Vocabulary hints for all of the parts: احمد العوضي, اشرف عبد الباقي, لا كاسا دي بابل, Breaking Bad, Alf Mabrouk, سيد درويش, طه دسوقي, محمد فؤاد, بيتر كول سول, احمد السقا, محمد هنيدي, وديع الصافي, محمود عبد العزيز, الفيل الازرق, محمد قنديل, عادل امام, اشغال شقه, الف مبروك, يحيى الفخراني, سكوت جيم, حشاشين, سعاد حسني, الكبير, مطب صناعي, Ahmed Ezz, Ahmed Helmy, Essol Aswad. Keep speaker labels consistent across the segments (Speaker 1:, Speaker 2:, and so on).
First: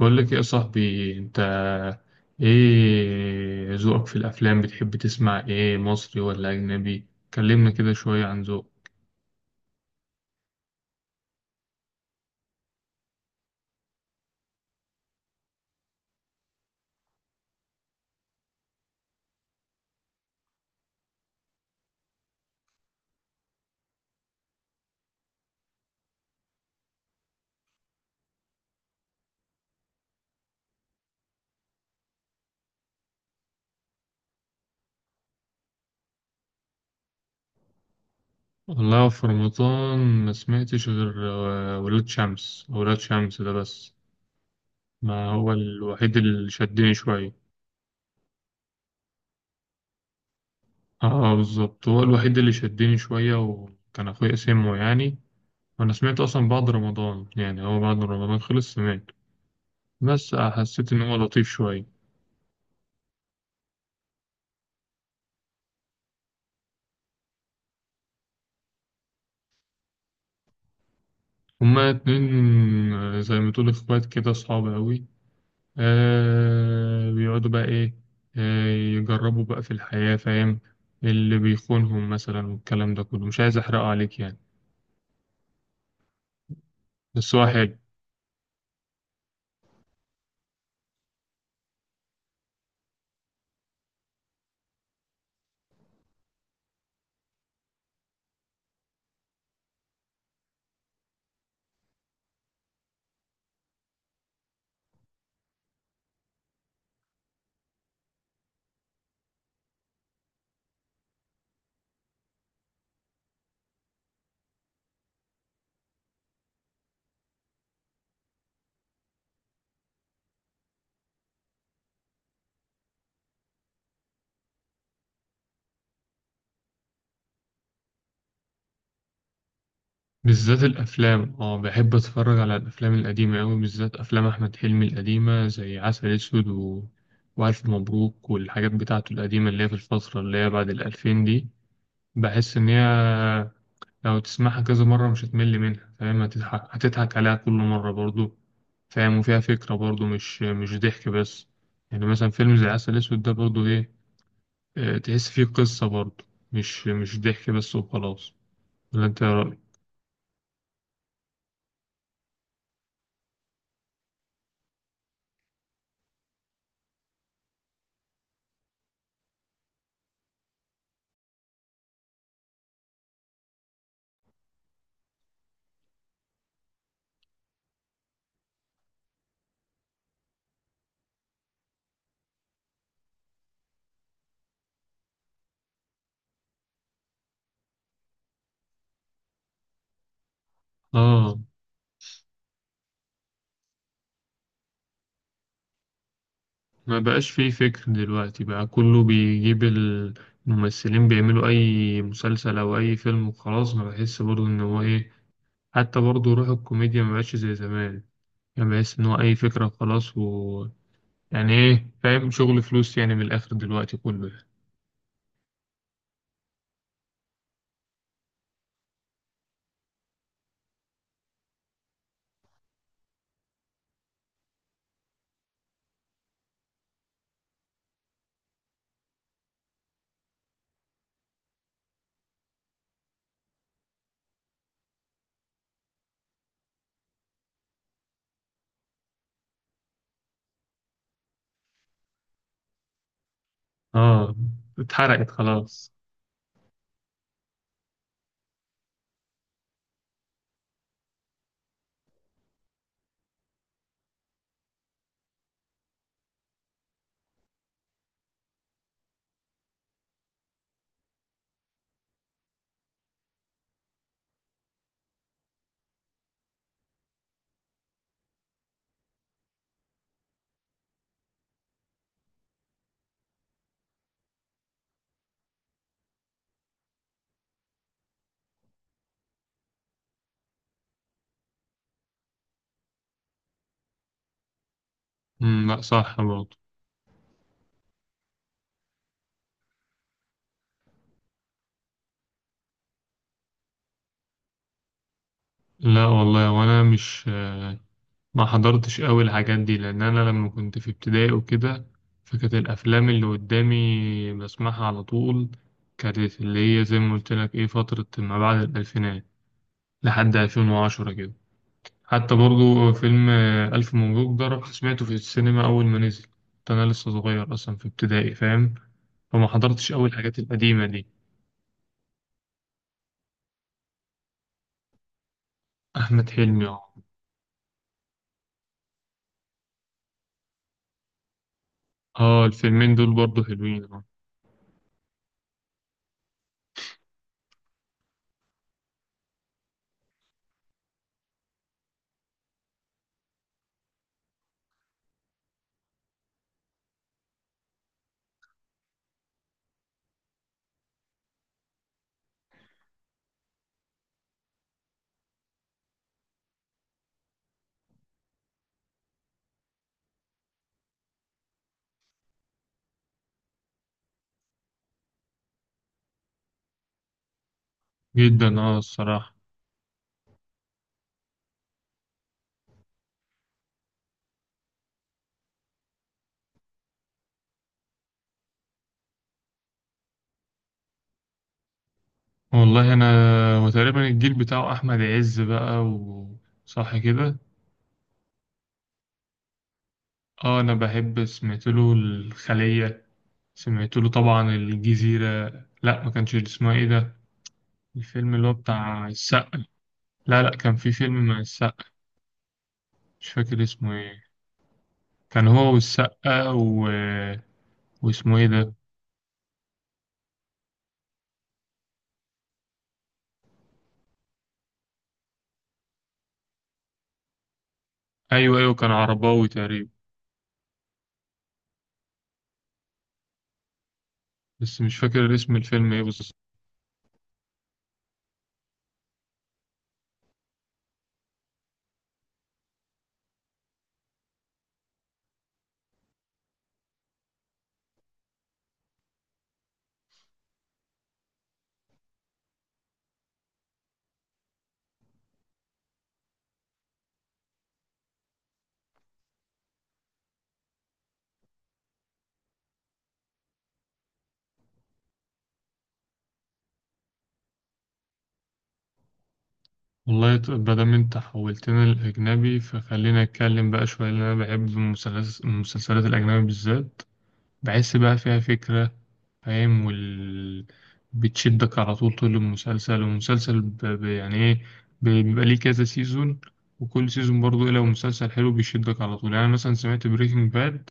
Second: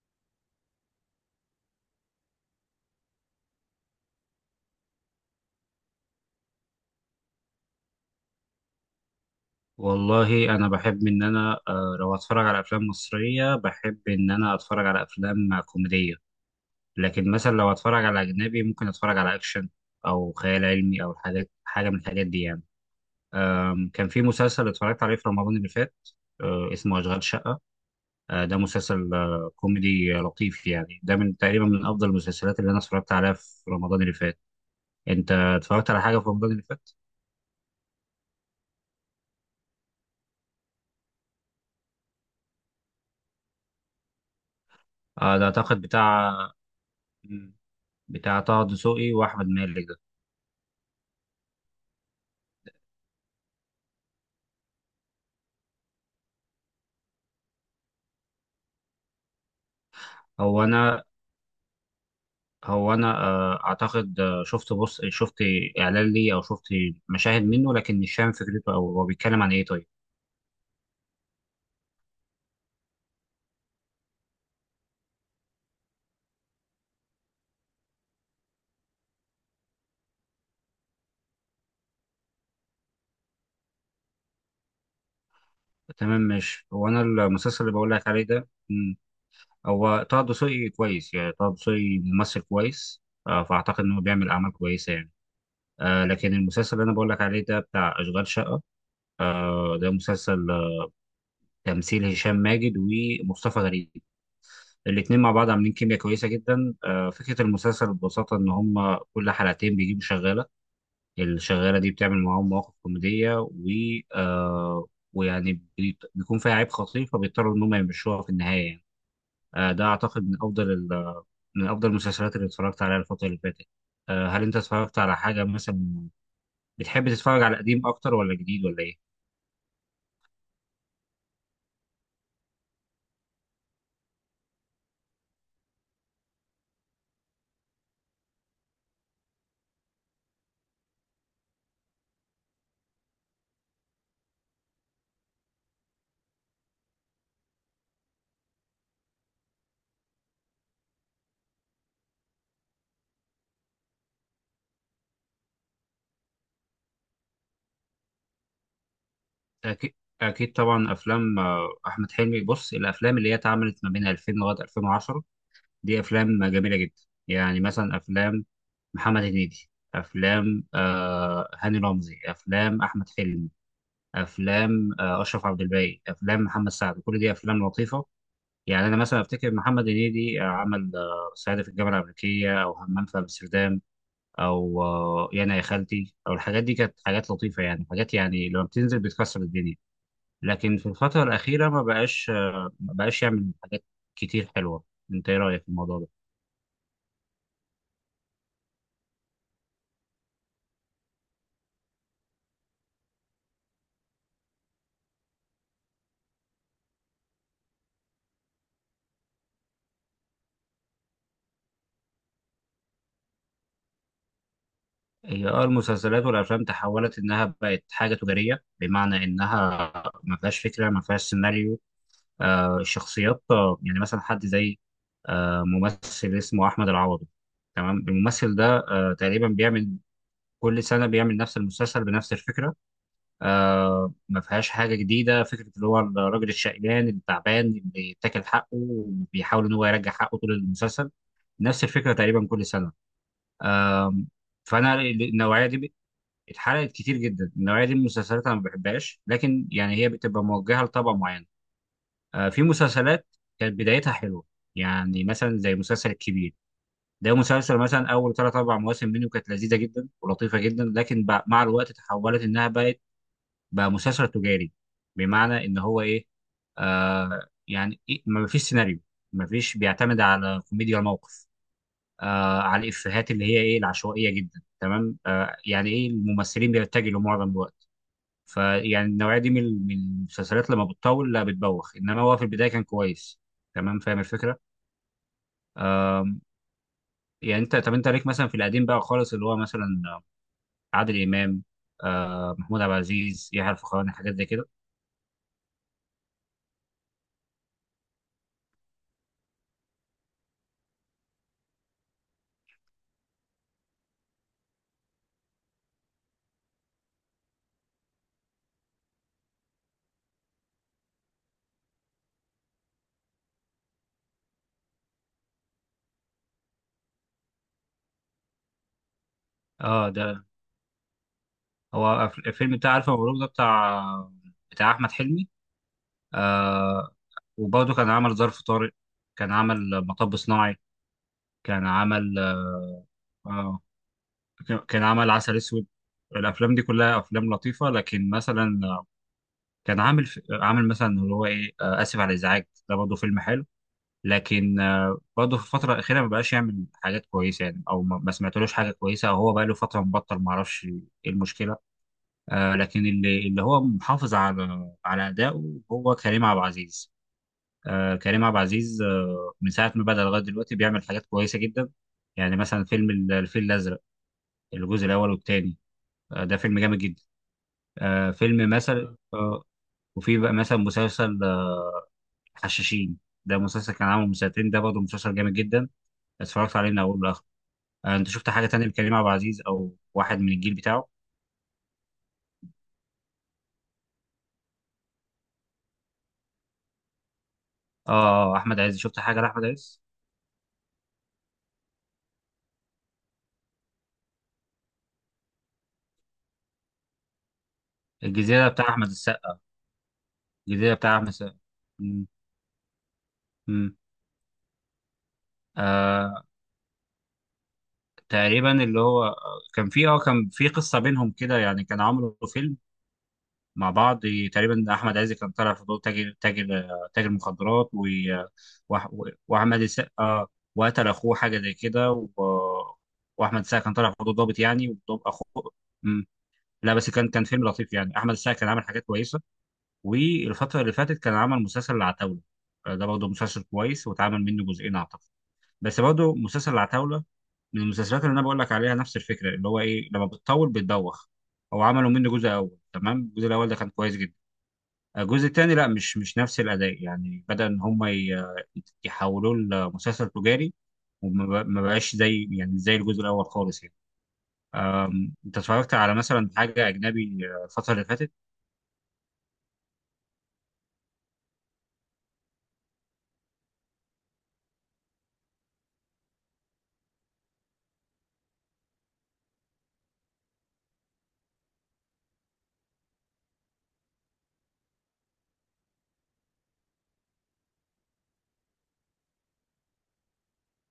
Speaker 1: بقول لك إيه يا صاحبي انت؟ ايه ذوقك في الافلام؟ بتحب تسمع ايه، مصري ولا اجنبي؟ كلمنا كده شوية عن ذوق.
Speaker 2: والله انا بحب ان انا لو اتفرج على افلام مصريه، بحب ان انا اتفرج على افلام كوميديه. لكن مثلا لو اتفرج على اجنبي ممكن اتفرج على اكشن، او خيال علمي، او حاجه من الحاجات دي يعني. كان في مسلسل اتفرجت عليه في رمضان اللي فات. اسمه اشغال شقه. ده مسلسل كوميدي لطيف، يعني ده من تقريبا من افضل المسلسلات اللي انا اتفرجت عليها في رمضان اللي فات. انت اتفرجت على حاجه في رمضان اللي فات؟
Speaker 1: والله في رمضان ما سمعتش غير ولاد شمس، ولاد شمس ده بس، ما
Speaker 2: ده
Speaker 1: هو
Speaker 2: اعتقد
Speaker 1: الوحيد
Speaker 2: بتاع،
Speaker 1: اللي شدني شوية.
Speaker 2: طه دسوقي واحمد مالك ده.
Speaker 1: اه بالظبط، هو الوحيد اللي شدني شوية، وكان اخويا سمعه يعني، وانا سمعت اصلا بعد رمضان، يعني هو بعد رمضان خلص سمعت، بس
Speaker 2: هو
Speaker 1: حسيت ان
Speaker 2: انا
Speaker 1: هو لطيف شوية.
Speaker 2: هو انا اعتقد شفت، شفت اعلان ليه، او شفت مشاهد منه، لكن مش فاهم فكرته او هو بيتكلم عن ايه. طيب،
Speaker 1: هما اتنين زي ما تقول اخوات كده، صعب قوي. آه بيقعدوا بقى ايه، آه يجربوا بقى في الحياة، فاهم؟ اللي بيخونهم مثلا والكلام ده كله، مش عايز احرقه عليك يعني،
Speaker 2: تمام. مش، هو انا
Speaker 1: بس هو
Speaker 2: المسلسل اللي
Speaker 1: حلو.
Speaker 2: بقول لك عليه ده، هو طه دسوقي كويس، يعني طه دسوقي ممثل كويس، فاعتقد انه بيعمل اعمال كويسه يعني. لكن المسلسل اللي انا بقول لك عليه ده بتاع اشغال شقه. ده مسلسل تمثيل هشام ماجد ومصطفى غريب. الاتنين مع بعض عاملين كيمياء كويسه جدا. فكره المسلسل ببساطه ان هم كل حلقتين بيجيبوا شغاله. الشغاله دي بتعمل معاهم مواقف كوميديه، و آه ويعني بيكون فيها عيب خطير، فبيضطروا ان هم يمشوها في النهايه يعني. ده اعتقد من افضل من افضل المسلسلات اللي اتفرجت عليها الفتره اللي فاتت. هل انت اتفرجت على حاجه مثلا؟ بتحب تتفرج على قديم اكتر ولا جديد ولا ايه؟
Speaker 1: بالذات الافلام، اه بحب اتفرج على الافلام القديمة قوي، بالذات افلام احمد حلمي القديمة زي عسل اسود و... والف مبروك والحاجات بتاعته القديمة اللي هي في الفترة اللي هي بعد الالفين دي. بحس ان هي لو تسمعها كذا مرة مش هتمل منها، فاهم؟ هتضحك، هتضحك عليها كل مرة برضو، فاهم؟ وفيها فكرة برضو، مش ضحك بس. يعني مثلا فيلم زي عسل أسود ده برضو إيه، تحس فيه قصة برضو، مش ضحك بس وخلاص. ولا أنت إيه رأيك؟
Speaker 2: اكيد، اكيد طبعا افلام احمد حلمي. بص، الافلام اللي هي اتعملت ما بين 2000 لغايه 2010 دي افلام جميله جدا. يعني مثلا افلام محمد هنيدي، افلام هاني رمزي، افلام احمد حلمي، افلام اشرف عبد الباقي، افلام محمد سعد، كل دي افلام لطيفه. يعني انا مثلا افتكر محمد هنيدي عمل صعيدي في الجامعه الامريكيه، او همام في امستردام، او يانا يا خالتي، او الحاجات دي كانت حاجات لطيفه، يعني حاجات يعني لما بتنزل بتكسر الدنيا. لكن في الفتره
Speaker 1: آه
Speaker 2: الاخيره ما بقاش يعمل حاجات كتير حلوه. انت ايه رايك في الموضوع ده؟
Speaker 1: ما بقاش فيه فكر دلوقتي بقى، كله بيجيب الممثلين بيعملوا أي مسلسل أو أي فيلم وخلاص، ما بحس برضو إن هو إيه. حتى برضو روح الكوميديا ما بقاش زي زمان، يعني بحس إن هو أي فكرة خلاص و يعني ايه، فاهم؟ شغل فلوس يعني، من الاخر دلوقتي كله يعني.
Speaker 2: هي اه المسلسلات والافلام تحولت انها بقت حاجه تجاريه، بمعنى انها ما فيهاش فكره، ما فيهاش سيناريو. الشخصيات، يعني مثلا حد زي ممثل اسمه احمد العوضي. تمام، الممثل ده تقريبا بيعمل، كل سنه بيعمل نفس المسلسل بنفس الفكره. ما فيهاش حاجه جديده. فكره اللي هو الراجل الشقيان التعبان اللي بيتاكل حقه وبيحاول ان هو يرجع حقه طول المسلسل. نفس الفكره تقريبا كل سنه. آه
Speaker 1: اه.
Speaker 2: فانا
Speaker 1: اتحرقت
Speaker 2: النوعيه
Speaker 1: خلاص.
Speaker 2: دي اتحرقت كتير جدا. النوعيه دي من المسلسلات انا ما بحبهاش، لكن يعني هي بتبقى موجهه لطبقه معينه. في مسلسلات كانت بدايتها حلوه، يعني مثلا زي مسلسل الكبير. ده مسلسل مثلا اول ثلاث اربع مواسم منه كانت لذيذه جدا ولطيفه جدا، لكن مع الوقت تحولت انها بقت، بقى مسلسل تجاري. بمعنى ان هو ايه؟ يعني إيه، ما فيش سيناريو، ما فيش، بيعتمد على كوميديا الموقف، على الافيهات اللي هي ايه العشوائيه جدا. تمام، يعني ايه الممثلين بيتجهوا معظم الوقت. فيعني النوعيه دي من المسلسلات لما بتطول لا بتبوخ، انما هو في البدايه كان كويس. تمام، فاهم الفكره.
Speaker 1: لا، صح برضه.
Speaker 2: يعني انت، طب انت ليك مثلا في القديم بقى خالص اللي هو مثلا عادل امام، محمود عبد العزيز، يحيى الفخراني، حاجات زي كده؟
Speaker 1: لا والله، وانا مش ما حضرتش قوي الحاجات دي، لان انا لما كنت في ابتدائي وكده، فكانت الافلام اللي قدامي بسمعها على طول، كانت اللي هي زي ما قلت لك ايه، فترة ما بعد الالفينات لحد 2010 كده. حتى برضه فيلم الف مبروك ده رحت سمعته في السينما اول ما نزل، كنت انا لسه صغير اصلا في ابتدائي، فاهم؟ فما حضرتش
Speaker 2: اه
Speaker 1: أوي
Speaker 2: ده،
Speaker 1: الحاجات القديمة دي.
Speaker 2: هو الفيلم بتاع الف مبروك ده بتاع، احمد حلمي.
Speaker 1: أحمد حلمي، أه.
Speaker 2: آه وبرضه كان عمل ظرف طارق. كان عمل مطب صناعي. كان عمل
Speaker 1: أه الفيلمين دول برضه
Speaker 2: آه
Speaker 1: حلوين، أه.
Speaker 2: كان، عمل عسل اسود. الافلام دي كلها افلام لطيفه. لكن مثلا كان عامل في، عامل مثلا اللي هو ايه اسف على الازعاج، ده برضه فيلم حلو. لكن برضه في الفتره الاخيره ما بقاش يعمل حاجات كويسه يعني، او ما سمعتلوش حاجه كويسه، او هو بقى له فتره مبطل، ما اعرفش ايه المشكله. لكن اللي، هو محافظ على، ادائه هو كريم عبد العزيز. كريم عبد العزيز من ساعه ما بدا لغايه دلوقتي بيعمل حاجات كويسه جدا. يعني مثلا فيلم الفيل الازرق، الجزء الاول والثاني. ده فيلم جامد جدا.
Speaker 1: جدا،
Speaker 2: فيلم
Speaker 1: أه،
Speaker 2: مثلا
Speaker 1: الصراحة.
Speaker 2: وفي بقى مثلا مسلسل حشاشين. ده مسلسل كان عامل من سنتين، ده برضه مسلسل جامد جدا، اتفرجت عليه من اوله لاخره. انت شفت حاجه تانية لكريم عبد العزيز او واحد من الجيل بتاعه؟
Speaker 1: والله أنا، وتقريبا الجيل بتاعه أحمد عز بقى، وصح كده.
Speaker 2: اه، احمد عز، شفت حاجه لاحمد عز؟
Speaker 1: أه أنا بحب، سمعت له الخلية، سمعت له طبعا الجزيرة. لأ، ما كانش اسمها إيه ده، الفيلم اللي هو
Speaker 2: الجزيره بتاع
Speaker 1: بتاع
Speaker 2: احمد السقا.
Speaker 1: السقا. لا، لأ، كان في
Speaker 2: الجزيره بتاع
Speaker 1: فيلم
Speaker 2: احمد
Speaker 1: مع
Speaker 2: السقا.
Speaker 1: السقا.
Speaker 2: مم.
Speaker 1: مش فاكر اسمه
Speaker 2: مم.
Speaker 1: إيه. كان هو
Speaker 2: آه
Speaker 1: والسقا و... واسمه إيه ده؟
Speaker 2: تقريبا اللي هو كان في اه، كان في قصه بينهم كده يعني، كان عامله فيلم مع بعض. تقريبا احمد عز كان طالع في دور تاجر، تاجر مخدرات، و،
Speaker 1: أيوه أيوه، كان
Speaker 2: و،
Speaker 1: عرباوي
Speaker 2: واحمد
Speaker 1: تقريبا.
Speaker 2: السقا، وقتل اخوه حاجه زي كده، و، واحمد السقا كان طالع في دور ضابط،
Speaker 1: بس
Speaker 2: يعني
Speaker 1: مش
Speaker 2: وضابط
Speaker 1: فاكر اسم
Speaker 2: اخوه.
Speaker 1: الفيلم ايه
Speaker 2: مم.
Speaker 1: بس.
Speaker 2: لا بس كان، فيلم لطيف، يعني احمد السقا كان عامل حاجات كويسه. والفتره اللي فاتت كان عمل مسلسل العتاوله. ده برضه مسلسل كويس واتعمل منه جزئين اعتقد. بس برضه مسلسل العتاوله من المسلسلات اللي انا بقول لك عليها نفس الفكره اللي هو ايه لما بتطول بتدوخ. هو عملوا منه جزء اول، تمام. الجزء الاول ده كان كويس جدا. الجزء الثاني لا، مش نفس الاداء. يعني بدا ان هم يحولوه لمسلسل تجاري. ما بقاش زي، يعني زي الجزء الاول خالص يعني. انت اتفرجت على مثلا حاجه اجنبي الفتره اللي فاتت؟
Speaker 1: والله، مادام انت حولتنا للأجنبي فخلينا نتكلم بقى شوية، لأن أنا بحب المسلسلات الأجنبي بالذات، بحس بقى فيها فكرة، فاهم؟ وال... بتشدك على طول، طول المسلسل، والمسلسل ب... ب... يعني ايه، بيبقى ليه كذا سيزون، وكل سيزون برضه إيه، لو مسلسل حلو بيشدك على طول. يعني أنا مثلا سمعت بريكنج باد،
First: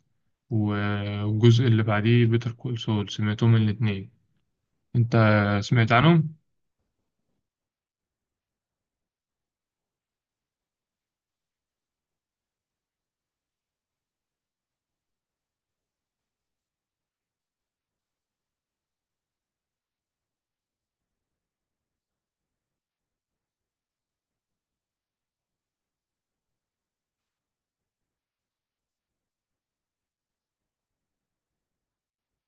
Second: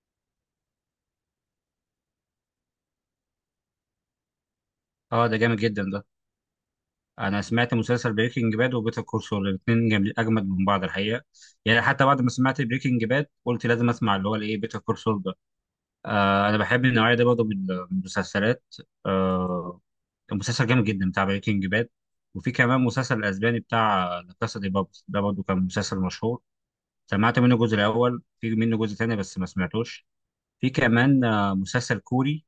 Speaker 1: والجزء اللي بعديه بيتر كول سول، سمعتهم الاتنين. انت
Speaker 2: اه ده جامد جدا
Speaker 1: سمعت
Speaker 2: ده.
Speaker 1: عنهم؟
Speaker 2: انا سمعت مسلسل بريكنج باد وبيتر كول سول، الاثنين جامد، اجمد من بعض الحقيقه. يعني حتى بعد ما سمعت بريكنج باد قلت لازم اسمع اللي هو الايه بيتر كول سول ده. انا بحب النوعيه دي برضه من المسلسلات. آه، كان مسلسل جامد جدا بتاع بريكنج باد. وفي كمان مسلسل الاسباني بتاع لا كاسا دي بابل، ده برضه كان مسلسل مشهور. سمعت منه الجزء الاول، في منه جزء تاني بس ما سمعتوش. في كمان مسلسل كوري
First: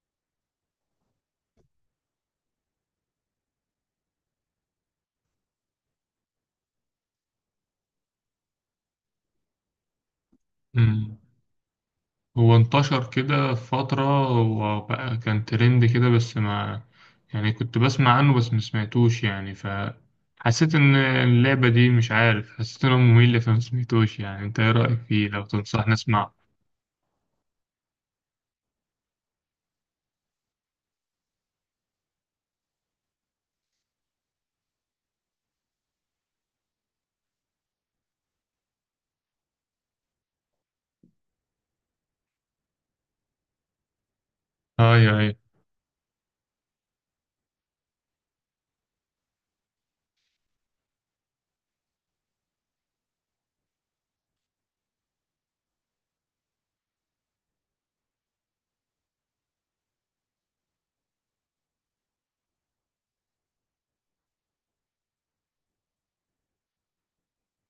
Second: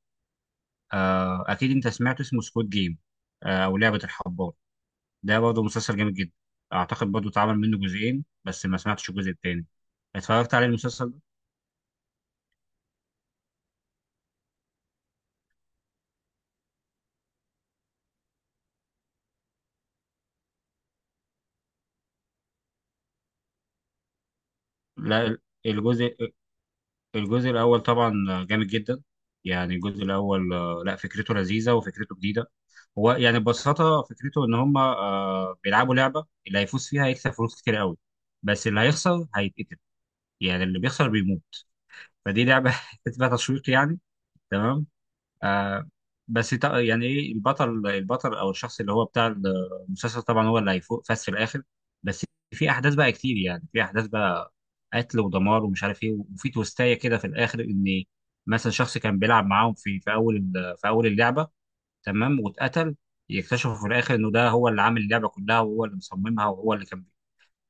Speaker 2: اكيد انت سمعته، اسمه سكوت جيم او لعبه الحبار. ده برضه مسلسل جامد جدا. اعتقد برضه اتعمل منه جزئين بس ما سمعتش الجزء التاني. اتفرجت على المسلسل ده؟
Speaker 1: هو انتشر كده في فترة وبقى كان ترند كده، بس ما، يعني كنت بسمع عنه بس ما سمعتوش يعني، فحسيت ان اللعبة دي مش عارف، حسيت انه ممل فما سمعتوش يعني. انت ايه رأيك فيه؟
Speaker 2: لا،
Speaker 1: لو تنصحني
Speaker 2: الجزء،
Speaker 1: اسمعه.
Speaker 2: الاول طبعا جامد جدا. يعني الجزء الاول لا فكرته لذيذه وفكرته جديده. هو يعني ببساطة فكرته إن هما بيلعبوا لعبة، اللي هيفوز فيها هيكسب فلوس كتير قوي، بس اللي هيخسر هيتقتل، يعني اللي بيخسر بيموت. فدي لعبة تبقى تشويق يعني. تمام.
Speaker 1: اي اي.
Speaker 2: آه بس يعني إيه، البطل، أو الشخص اللي هو بتاع المسلسل طبعا هو اللي هيفوز في الآخر. بس في أحداث بقى كتير، يعني في أحداث بقى قتل ودمار ومش عارف إيه، وفي توستاية كده في الآخر، إن مثلا شخص كان بيلعب معاهم في أول في أول اللعبة، تمام، واتقتل. يكتشفوا في الاخر انه ده هو اللي عامل اللعبه كلها، وهو اللي مصممها، وهو اللي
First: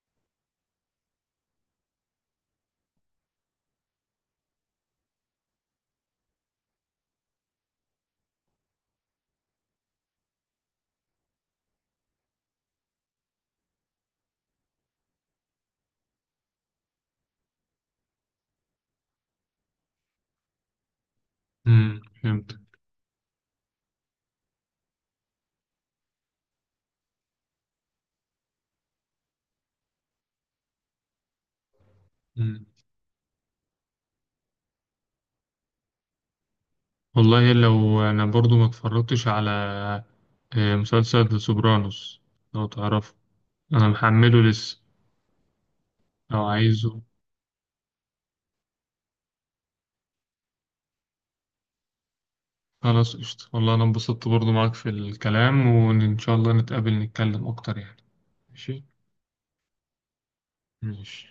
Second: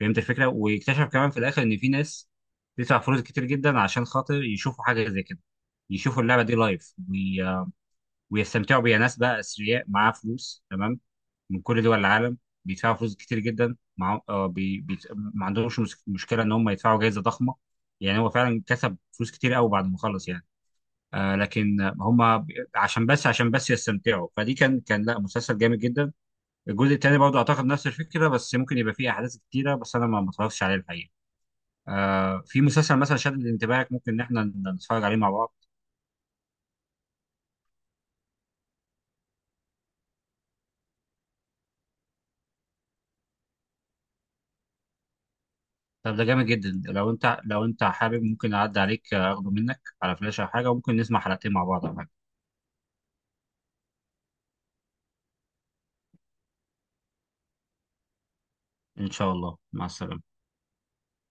Speaker 2: فهمت الفكره. ويكتشف كمان في الاخر ان في ناس بتدفع فلوس كتير جدا عشان خاطر يشوفوا حاجه زي كده، يشوفوا اللعبه دي لايف، ويستمتعوا بيها. ناس بقى اثرياء معاها فلوس، تمام، من كل دول العالم بيدفعوا فلوس كتير جدا، مع... آه بي... بي... ما عندهمش مشكله ان هم يدفعوا جائزه ضخمه. يعني هو فعلا كسب فلوس كتير قوي بعد ما خلص يعني. لكن
Speaker 1: امم،
Speaker 2: هم
Speaker 1: فهمت.
Speaker 2: عشان بس، يستمتعوا. فدي كان، لا مسلسل جامد جدا. الجزء الثاني برضه اعتقد نفس الفكره، بس ممكن يبقى فيه احداث كتيره، بس انا ما اتفرجتش عليه الحقيقه. في
Speaker 1: مم.
Speaker 2: مسلسل مثلا شدد انتباهك، ممكن ان احنا نتفرج عليه مع بعض.
Speaker 1: والله لو انا برضو ما اتفرجتش على مسلسل ذا سوبرانوس، لو تعرفه، انا محمله لسه.
Speaker 2: طب ده
Speaker 1: لو
Speaker 2: جامد جدا.
Speaker 1: عايزه،
Speaker 2: لو انت، حابب، ممكن اعدي عليك اخده منك على فلاش او حاجه، وممكن نسمع حلقتين مع بعض او حاجه.
Speaker 1: خلاص قشطة. والله أنا انبسطت برضو معاك في الكلام، وإن إن شاء الله نتقابل نتكلم أكتر يعني. ماشي.
Speaker 2: ان شاء الله. مع السلامه.
Speaker 1: ماشي.